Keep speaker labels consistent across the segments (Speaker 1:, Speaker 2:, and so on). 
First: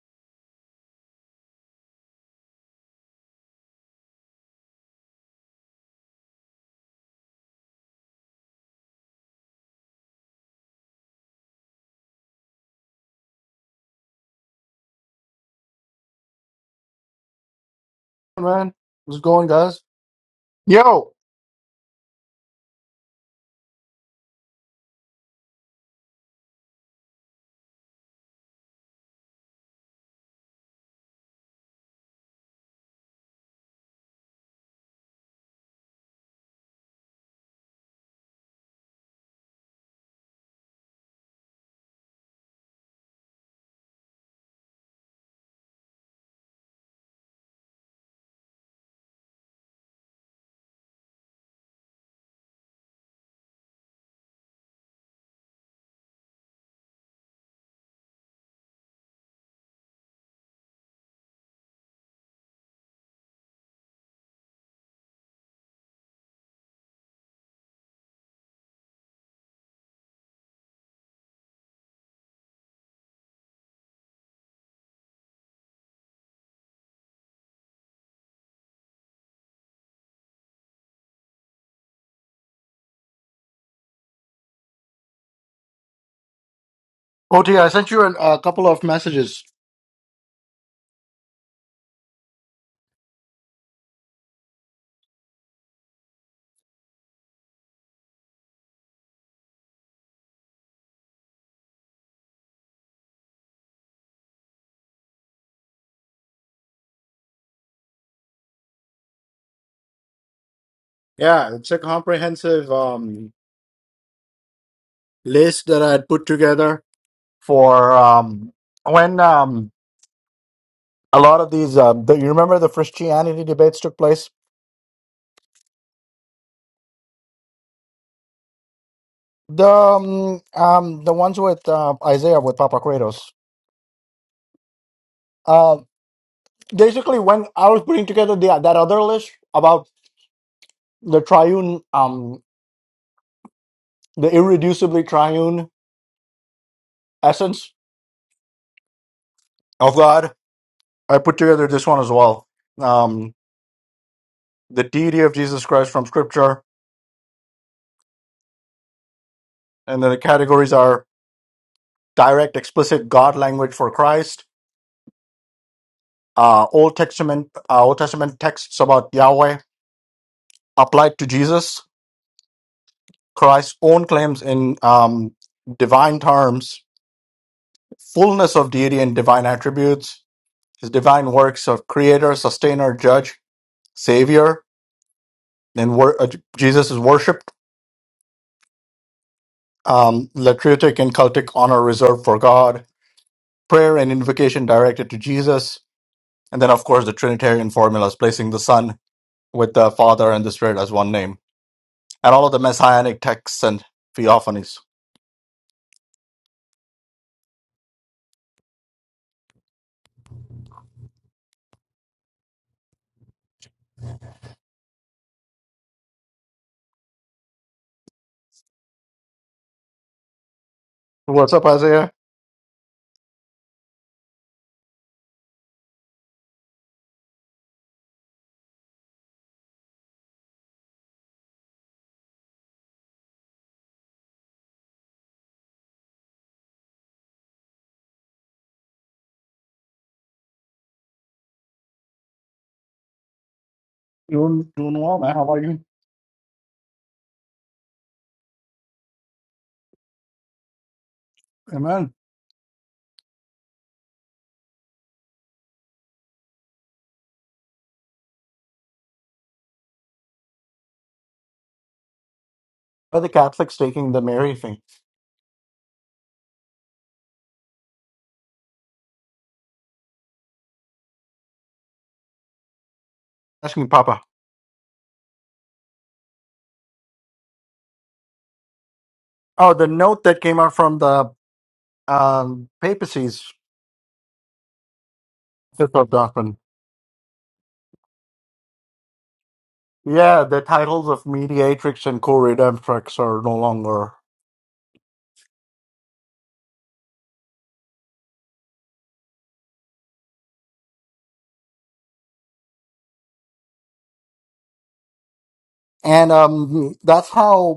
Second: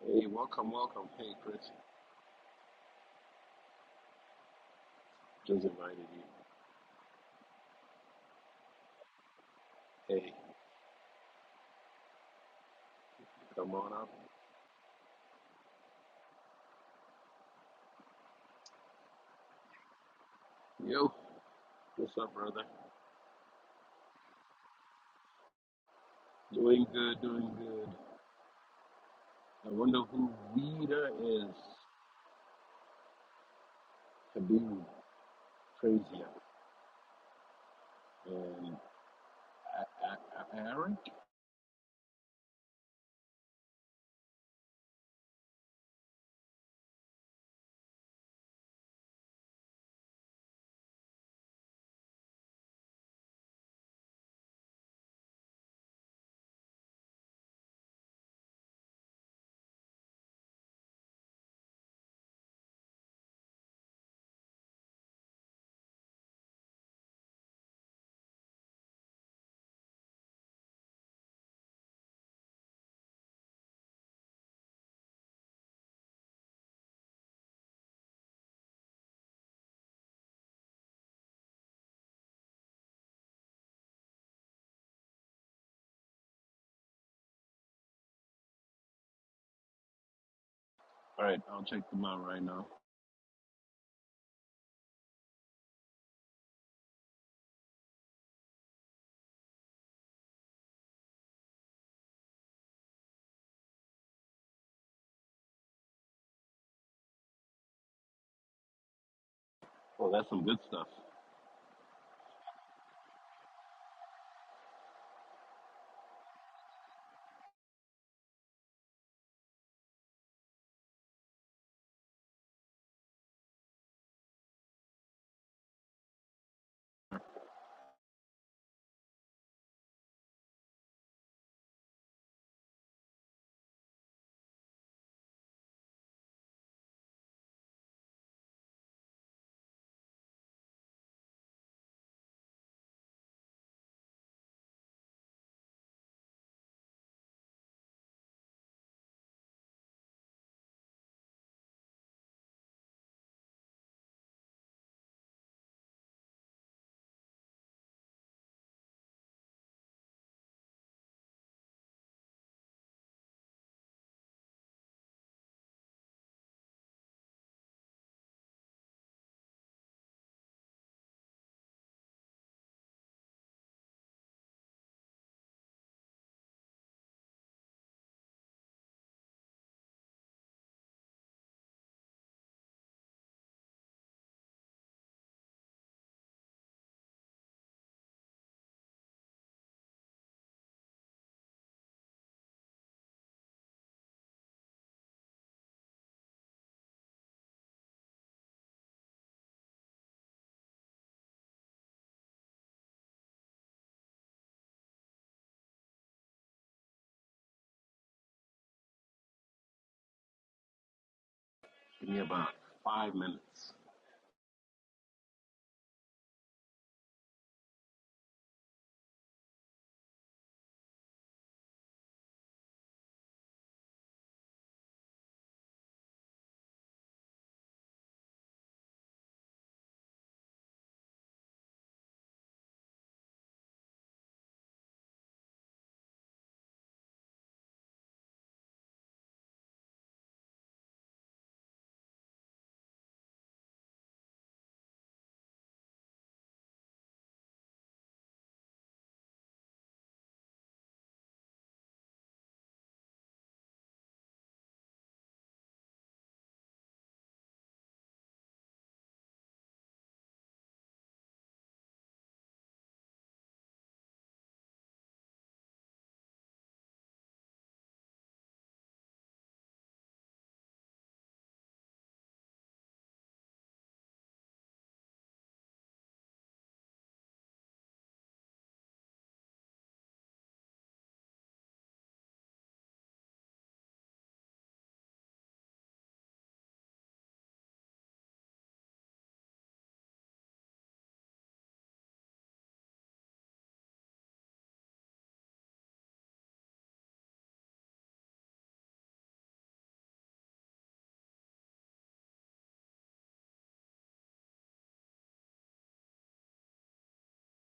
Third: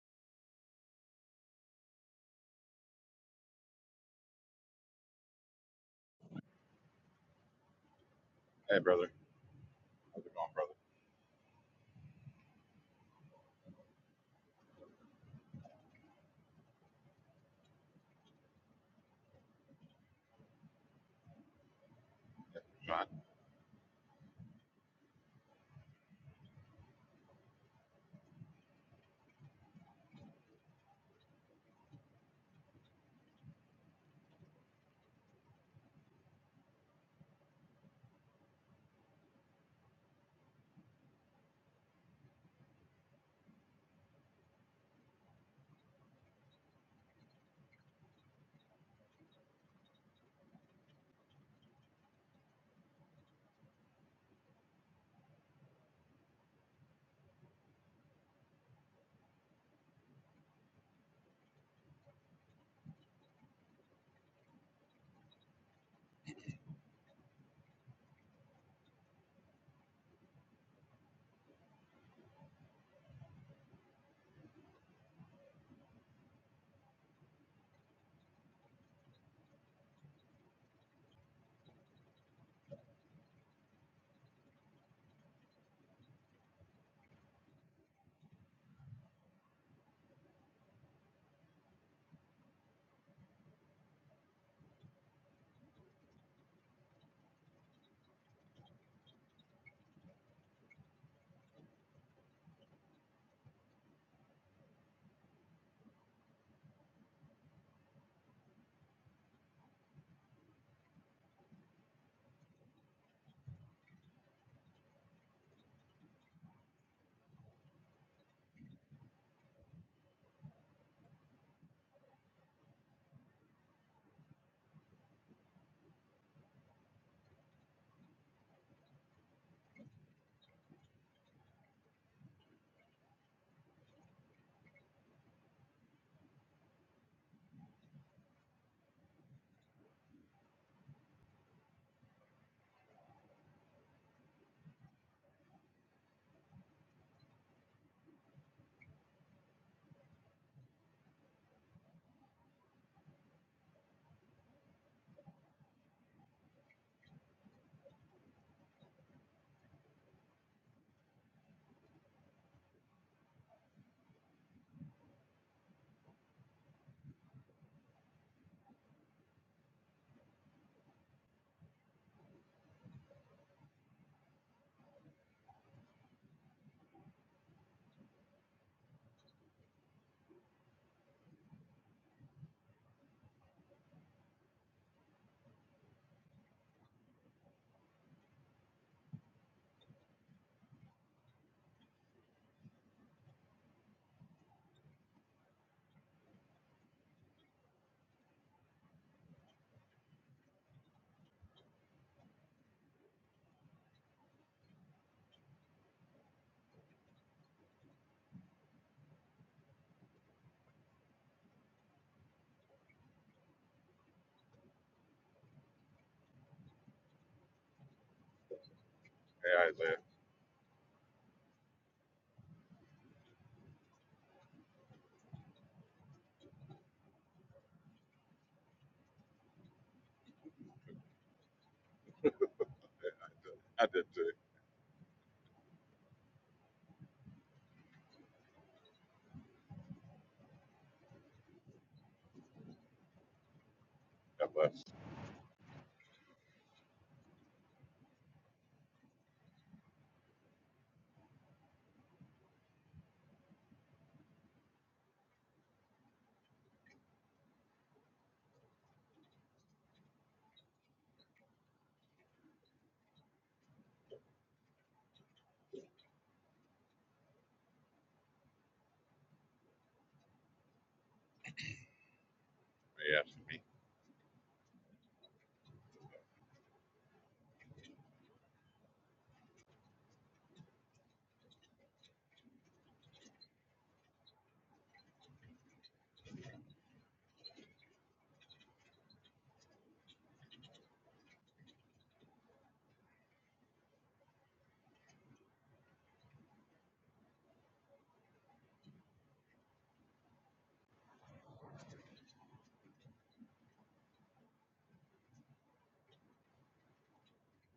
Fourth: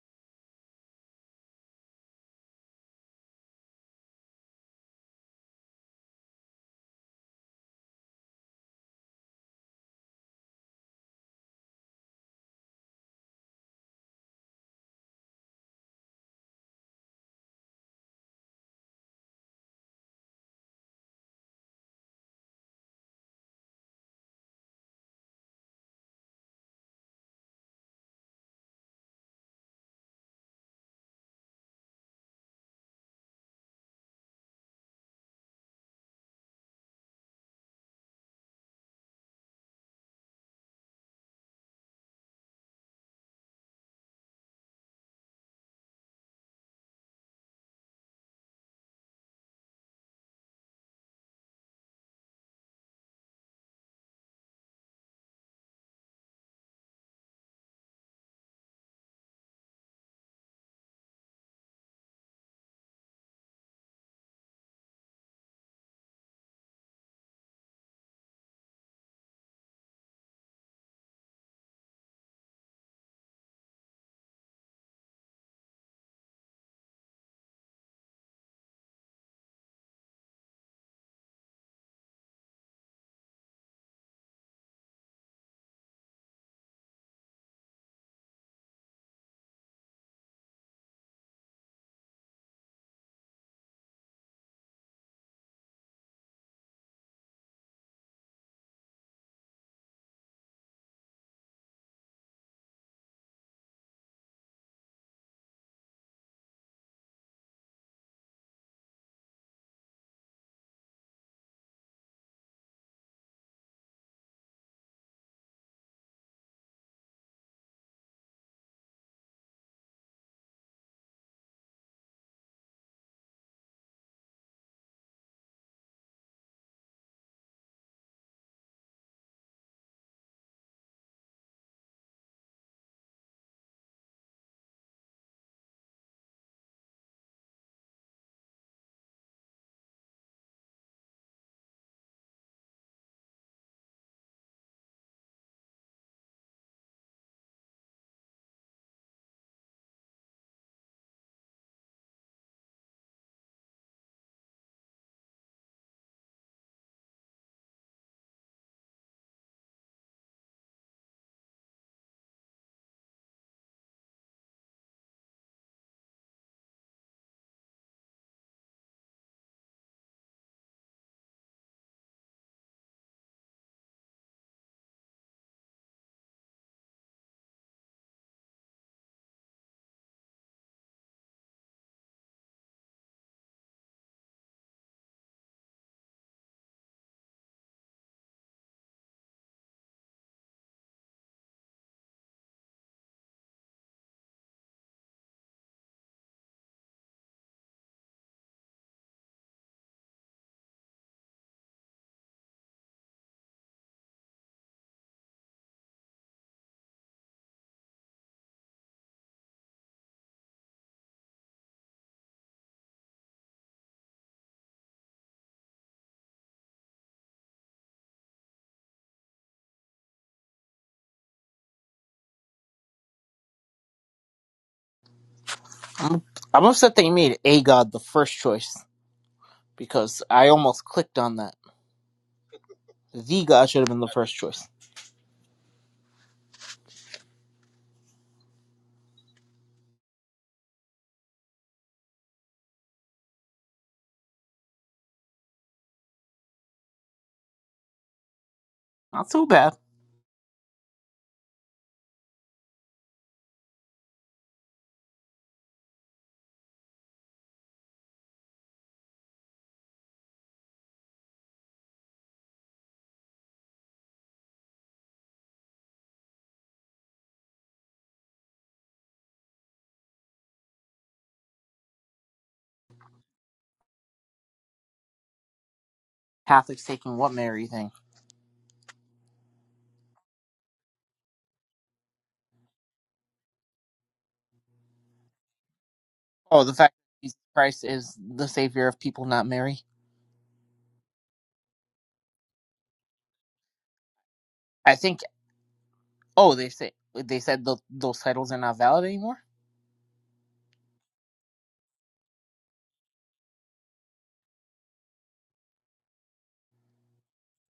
Speaker 1: Hey, welcome, welcome. Hey, Chris, just invited you.
Speaker 2: Hey, brother.
Speaker 1: Hey,
Speaker 2: Oh, brother.
Speaker 1: come on up.
Speaker 3: man. What's going, guys?
Speaker 1: Yo,
Speaker 3: Yo,
Speaker 1: what's up, brother? Doing good, doing good. I wonder who Rita is. Habib, crazy, and A- A- A- Eric.
Speaker 3: OT, I sent you an, a couple of messages.
Speaker 1: All right, I'll check them out right now. Oh, that's some good stuff.
Speaker 3: Yeah, it's a comprehensive um, list that I had put together for um, when um, a lot of these. Um, the, you remember the Christianity debates took place? The um, um, the ones with uh, Isaiah with Papa Kratos. Uh, basically, when I was putting together the, that other list about the triune, um, the irreducibly triune essence of God I put together this one as well. Um, the deity of Jesus Christ from Scripture, and then the categories are direct, explicit God language for Christ, uh, Old Testament, uh, Old Testament texts about Yahweh applied to Jesus, Christ's own claims in um, divine terms, fullness of deity and divine attributes, His divine works of Creator, Sustainer, Judge, Savior, then wor- uh, Jesus is worshipped, um, latritic and cultic honor reserved for God prayer and invocation directed to Jesus, and then of course the Trinitarian formulas placing the Son with the Father and the Spirit as one name, and all of the messianic texts and theophanies.
Speaker 1: Give me about five minutes.
Speaker 2: Hey, Isaiah.
Speaker 3: What's up, Isaiah?
Speaker 4: I'm upset they made a god the first choice because I almost clicked on that. The god should
Speaker 2: I
Speaker 4: have been the
Speaker 2: did too.
Speaker 4: first choice.
Speaker 2: God
Speaker 3: Doing
Speaker 2: bless.
Speaker 3: doing well, man. How are you?
Speaker 4: Not so bad.
Speaker 3: Amen. Are the Catholics taking the Mary thing?
Speaker 2: They asked me.
Speaker 3: Asking Papa.
Speaker 4: Catholics taking what Mary thing.
Speaker 3: Oh, the note that came out from the um, papacy's fifth of doctrine.
Speaker 4: Oh, the fact that Jesus Christ is the savior of people, not Mary.
Speaker 3: Yeah, the titles of mediatrix and co-redemptrix are no longer,
Speaker 4: I think. Oh, they say they said tho- those titles are not valid anymore.
Speaker 3: and um, that's how.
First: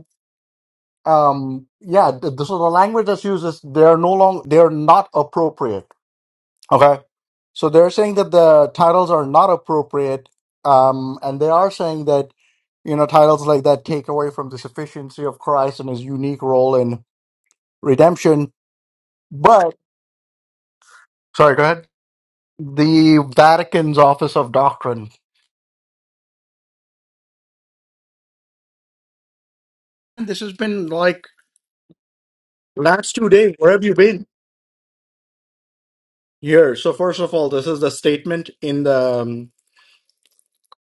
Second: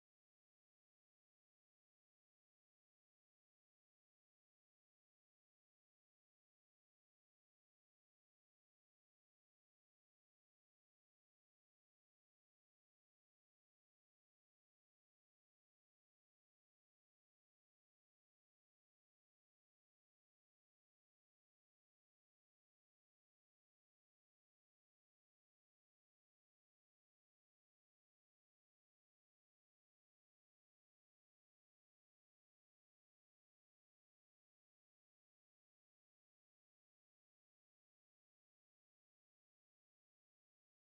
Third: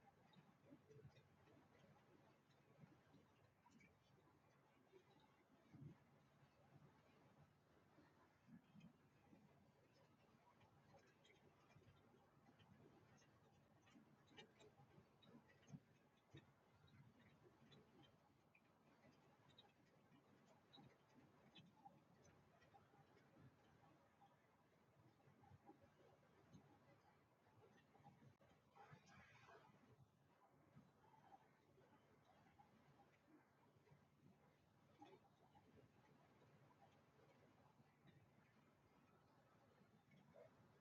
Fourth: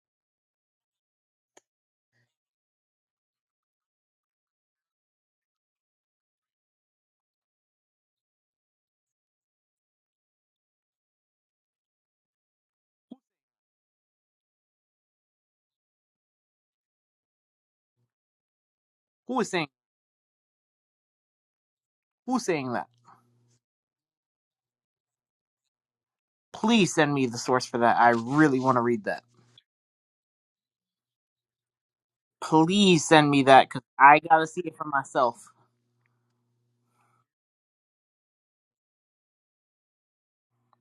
Speaker 3: um yeah th- th- so the language that's used is they're no long they're not appropriate okay so they're saying that the titles are not appropriate um and they are saying that you know titles like that take away from the sufficiency of christ and his unique role in redemption
Speaker 4: Who was saying?
Speaker 3: but sorry go ahead
Speaker 4: Who's saying that?
Speaker 3: the vatican's office of doctrine
Speaker 4: Please send me the source for that. I really want to read that.
Speaker 3: And this has been like
Speaker 4: Please
Speaker 3: last two
Speaker 4: send me
Speaker 3: days
Speaker 4: that
Speaker 3: where
Speaker 4: because
Speaker 3: have you
Speaker 4: I
Speaker 3: been
Speaker 4: gotta see it for myself.
Speaker 3: here so first of all this is the statement in the um,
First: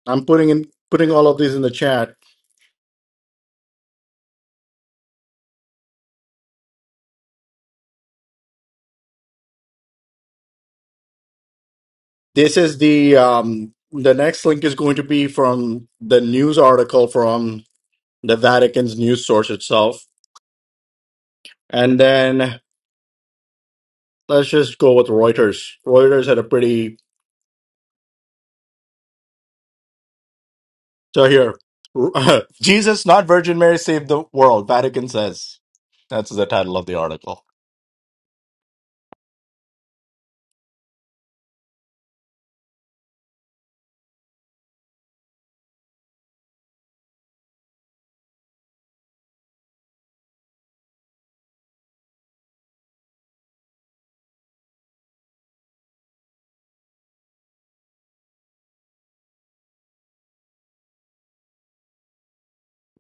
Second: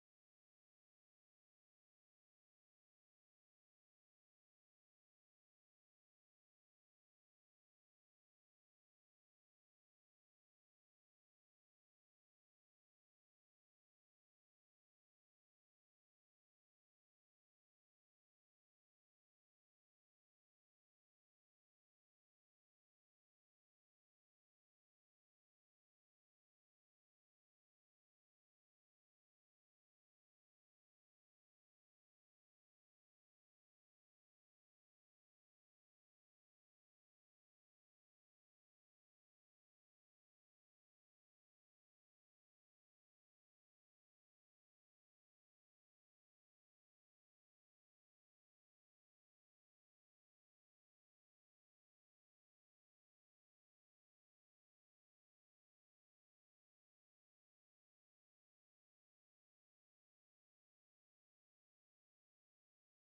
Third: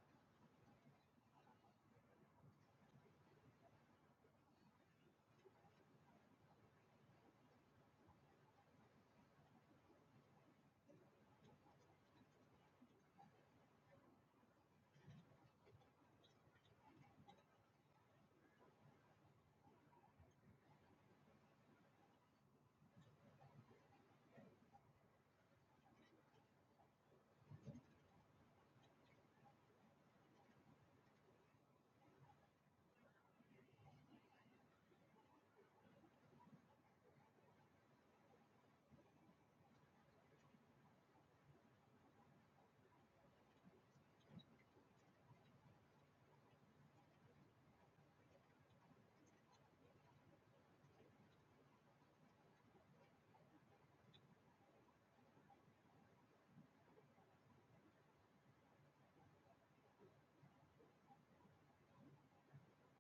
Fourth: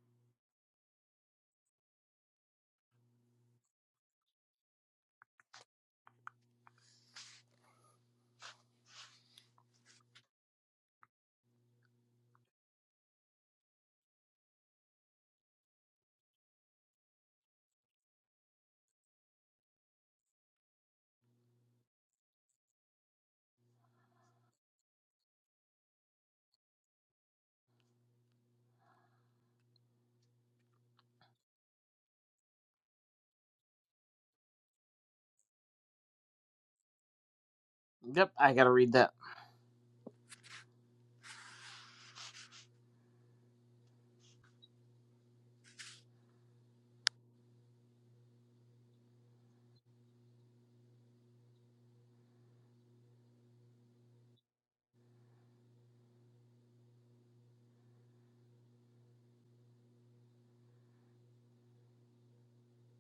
Speaker 3: i'm putting in putting all of these in the chat This is the um, the next link is going to be from the news article from the Vatican's news source itself, and then let's just go with Reuters. Reuters had a pretty so here, Jesus, not Virgin Mary, saved the world. Vatican says that's the title of the article.
Speaker 4: Yep, I gotta read that.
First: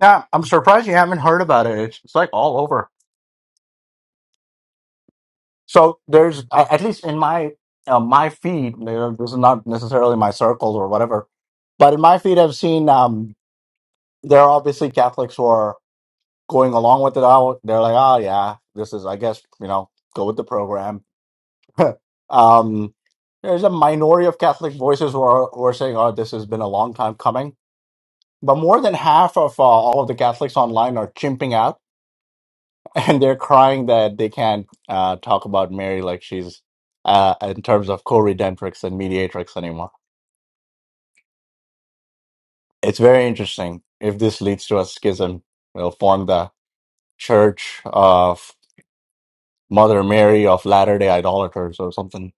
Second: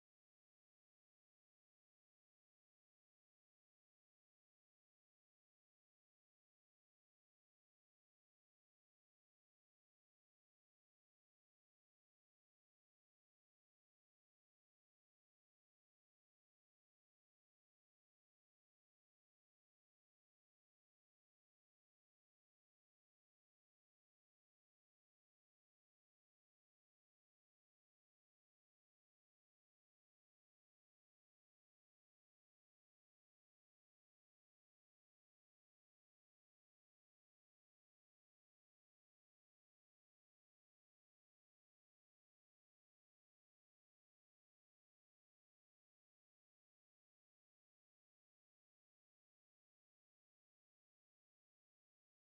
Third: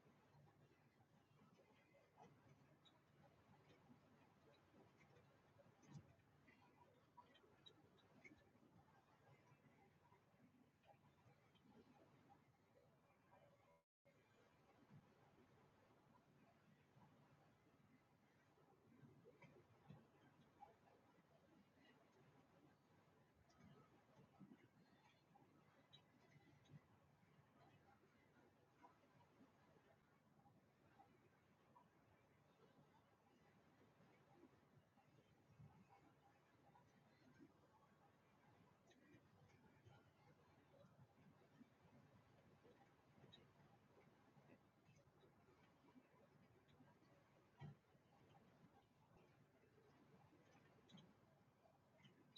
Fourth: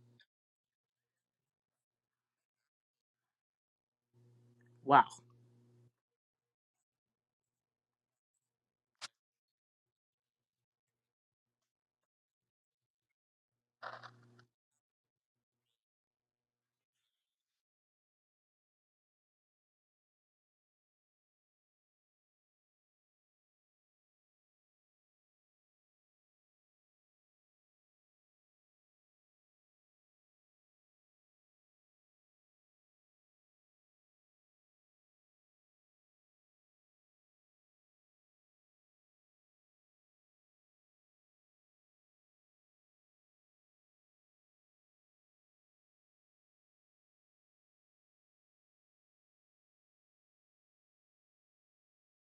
Speaker 3: Yeah, I'm surprised you haven't heard about it. It's, it's like all over.
Speaker 4: Wow.
Speaker 3: So there's a- at least in my uh, my feed. you know, This is not necessarily my circles or whatever, but in my feed, I've seen. Um, there are obviously Catholics who are going along with it all. They're like, oh yeah, this is, I guess, you know, go with the program. um, there's a minority of Catholic voices who are, who are saying, oh, this has been a long time coming. But more than half of uh, all of the Catholics online are chimping out, and they're crying that they can't uh, talk about Mary like she's uh, in terms of co-redemptrix and mediatrix anymore. It's very interesting. If this leads to a schism, it'll form the Church of Mother Mary of Latter day Idolaters or something.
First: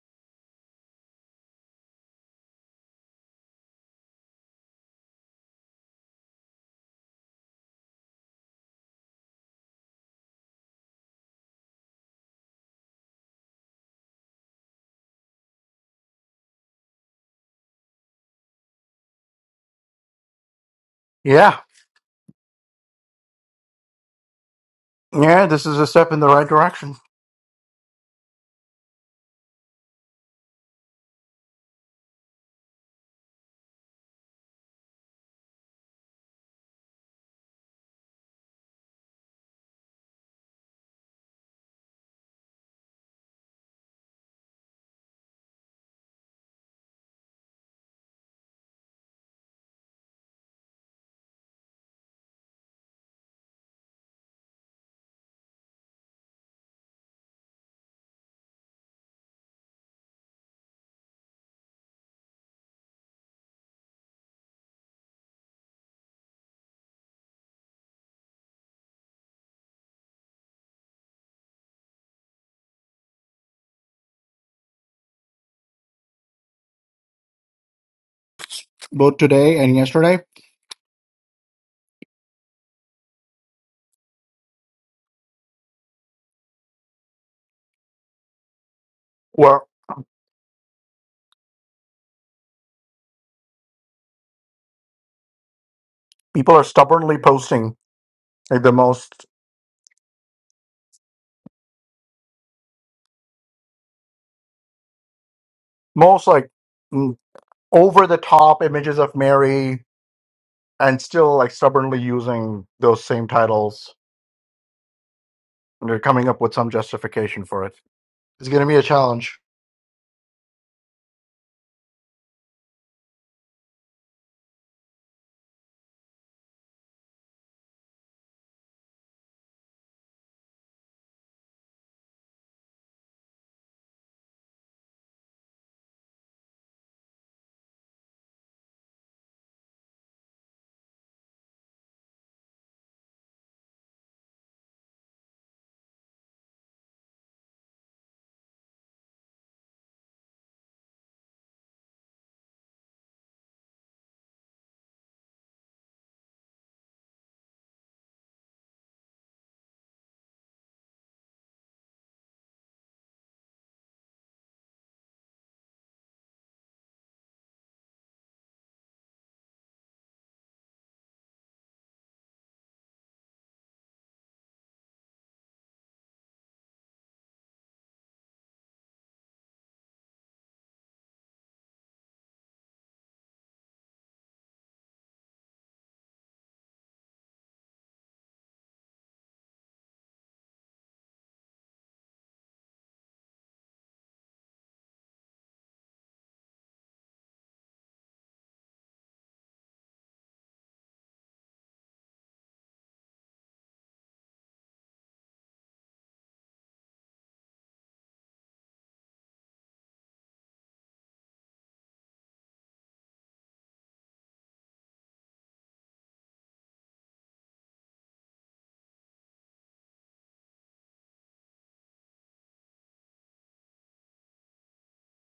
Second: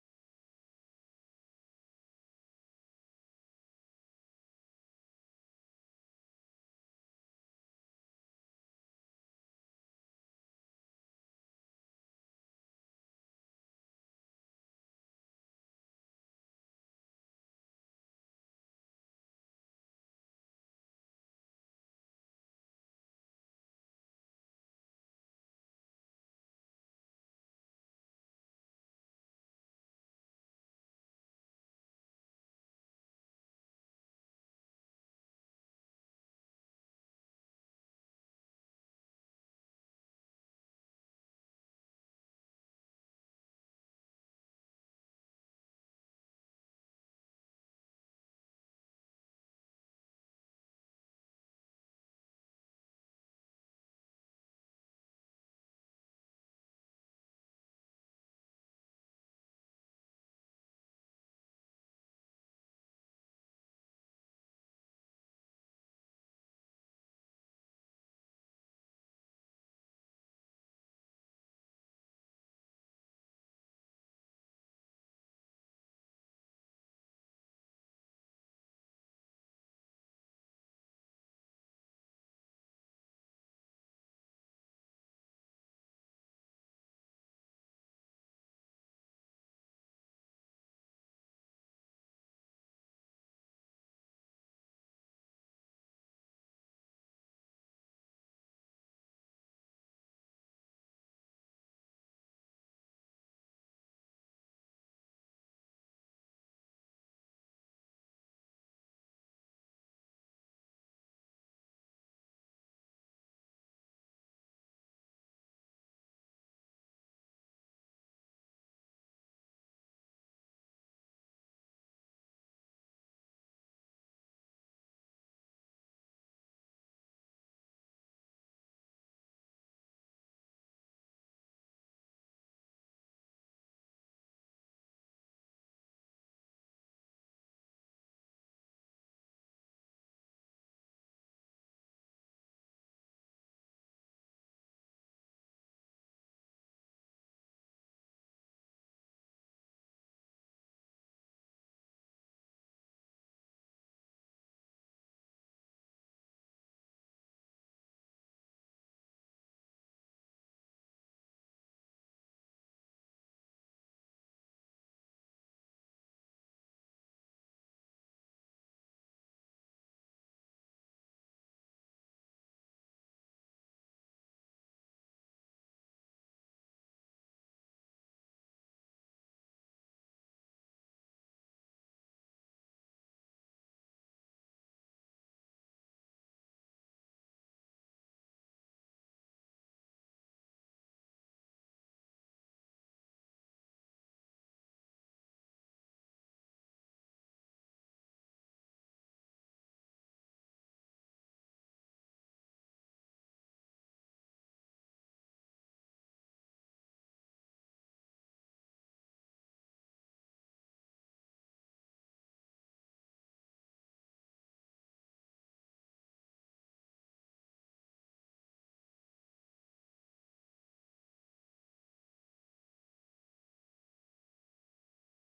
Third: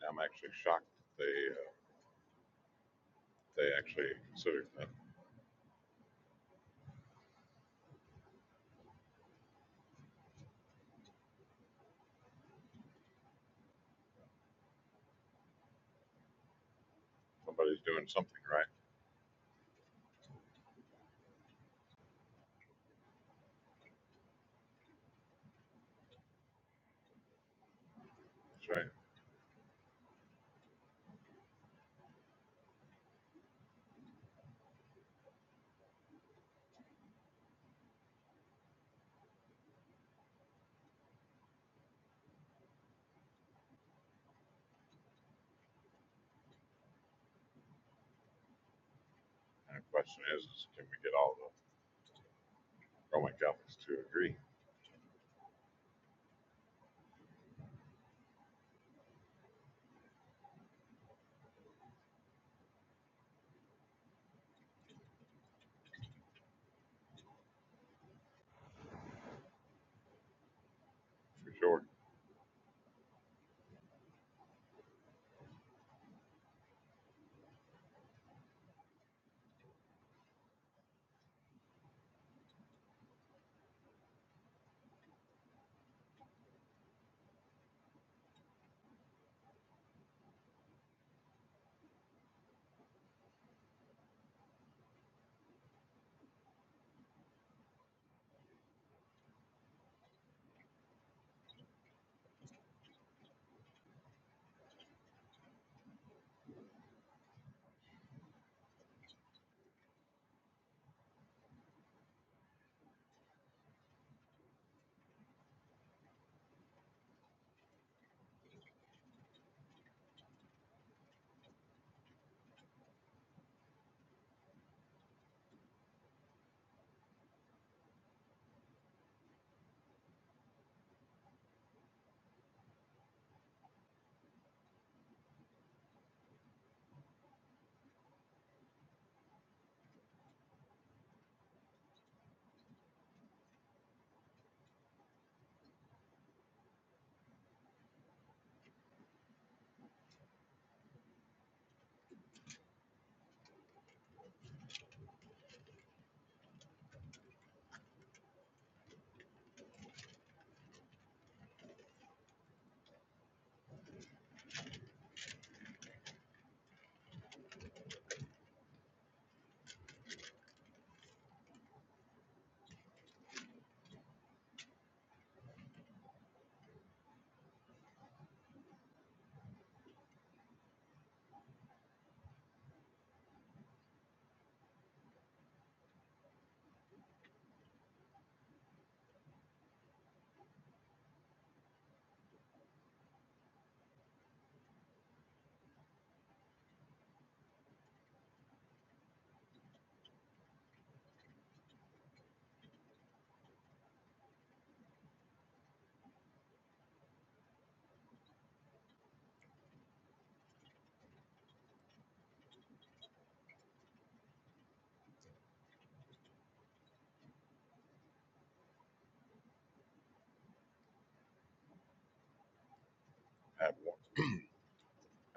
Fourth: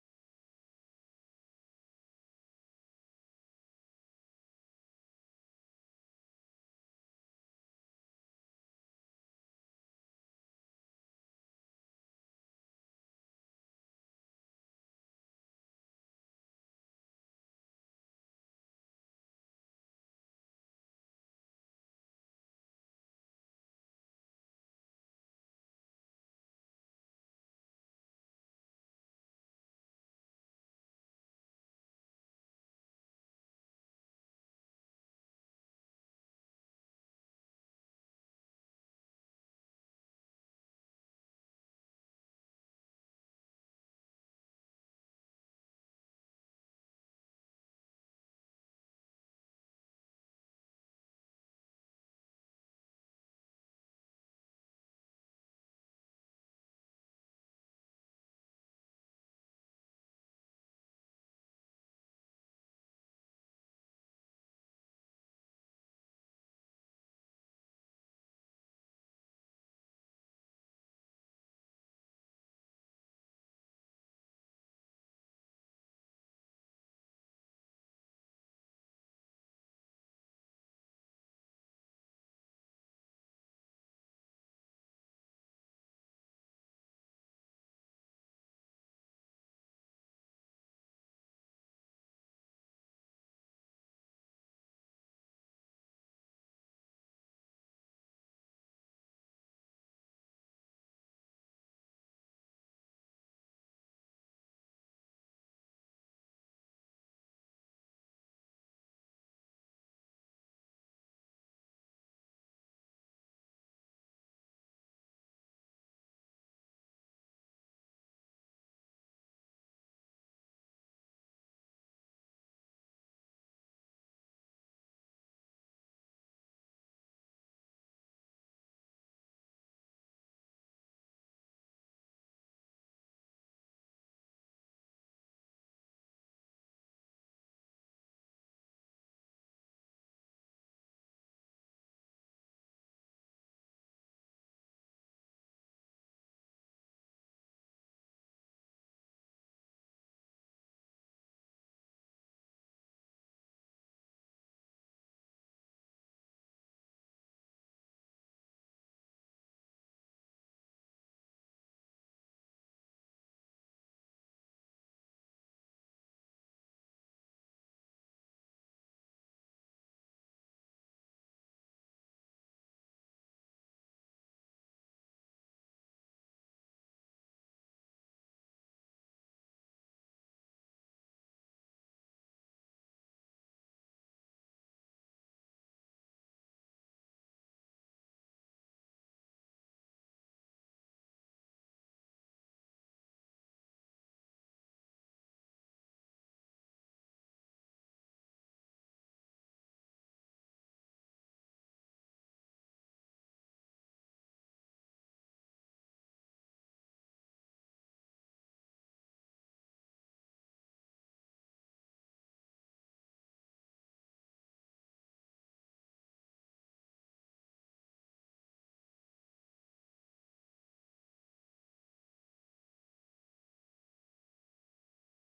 Speaker 2: I'm actually shocked that they uh, they actually consider that somebody's doing something right.
Speaker 3: Yeah. Yeah, this is a step in the right direction,
Speaker 2: That's right. And the question is, is can we get all the Roman Catholics to agree? For sure.
Speaker 3: both today and yesterday, where people are stubbornly posting like the most, most like over the top images of Mary and still like stubbornly using those same titles. And they're coming up with some justification for it. It's going to be a challenge.
Speaker 2: Had one,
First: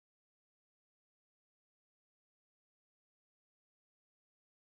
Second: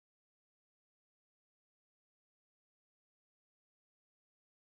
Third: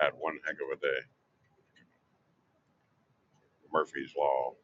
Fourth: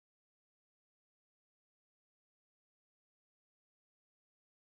Speaker 2: had one heck of a day. Murphy's Law.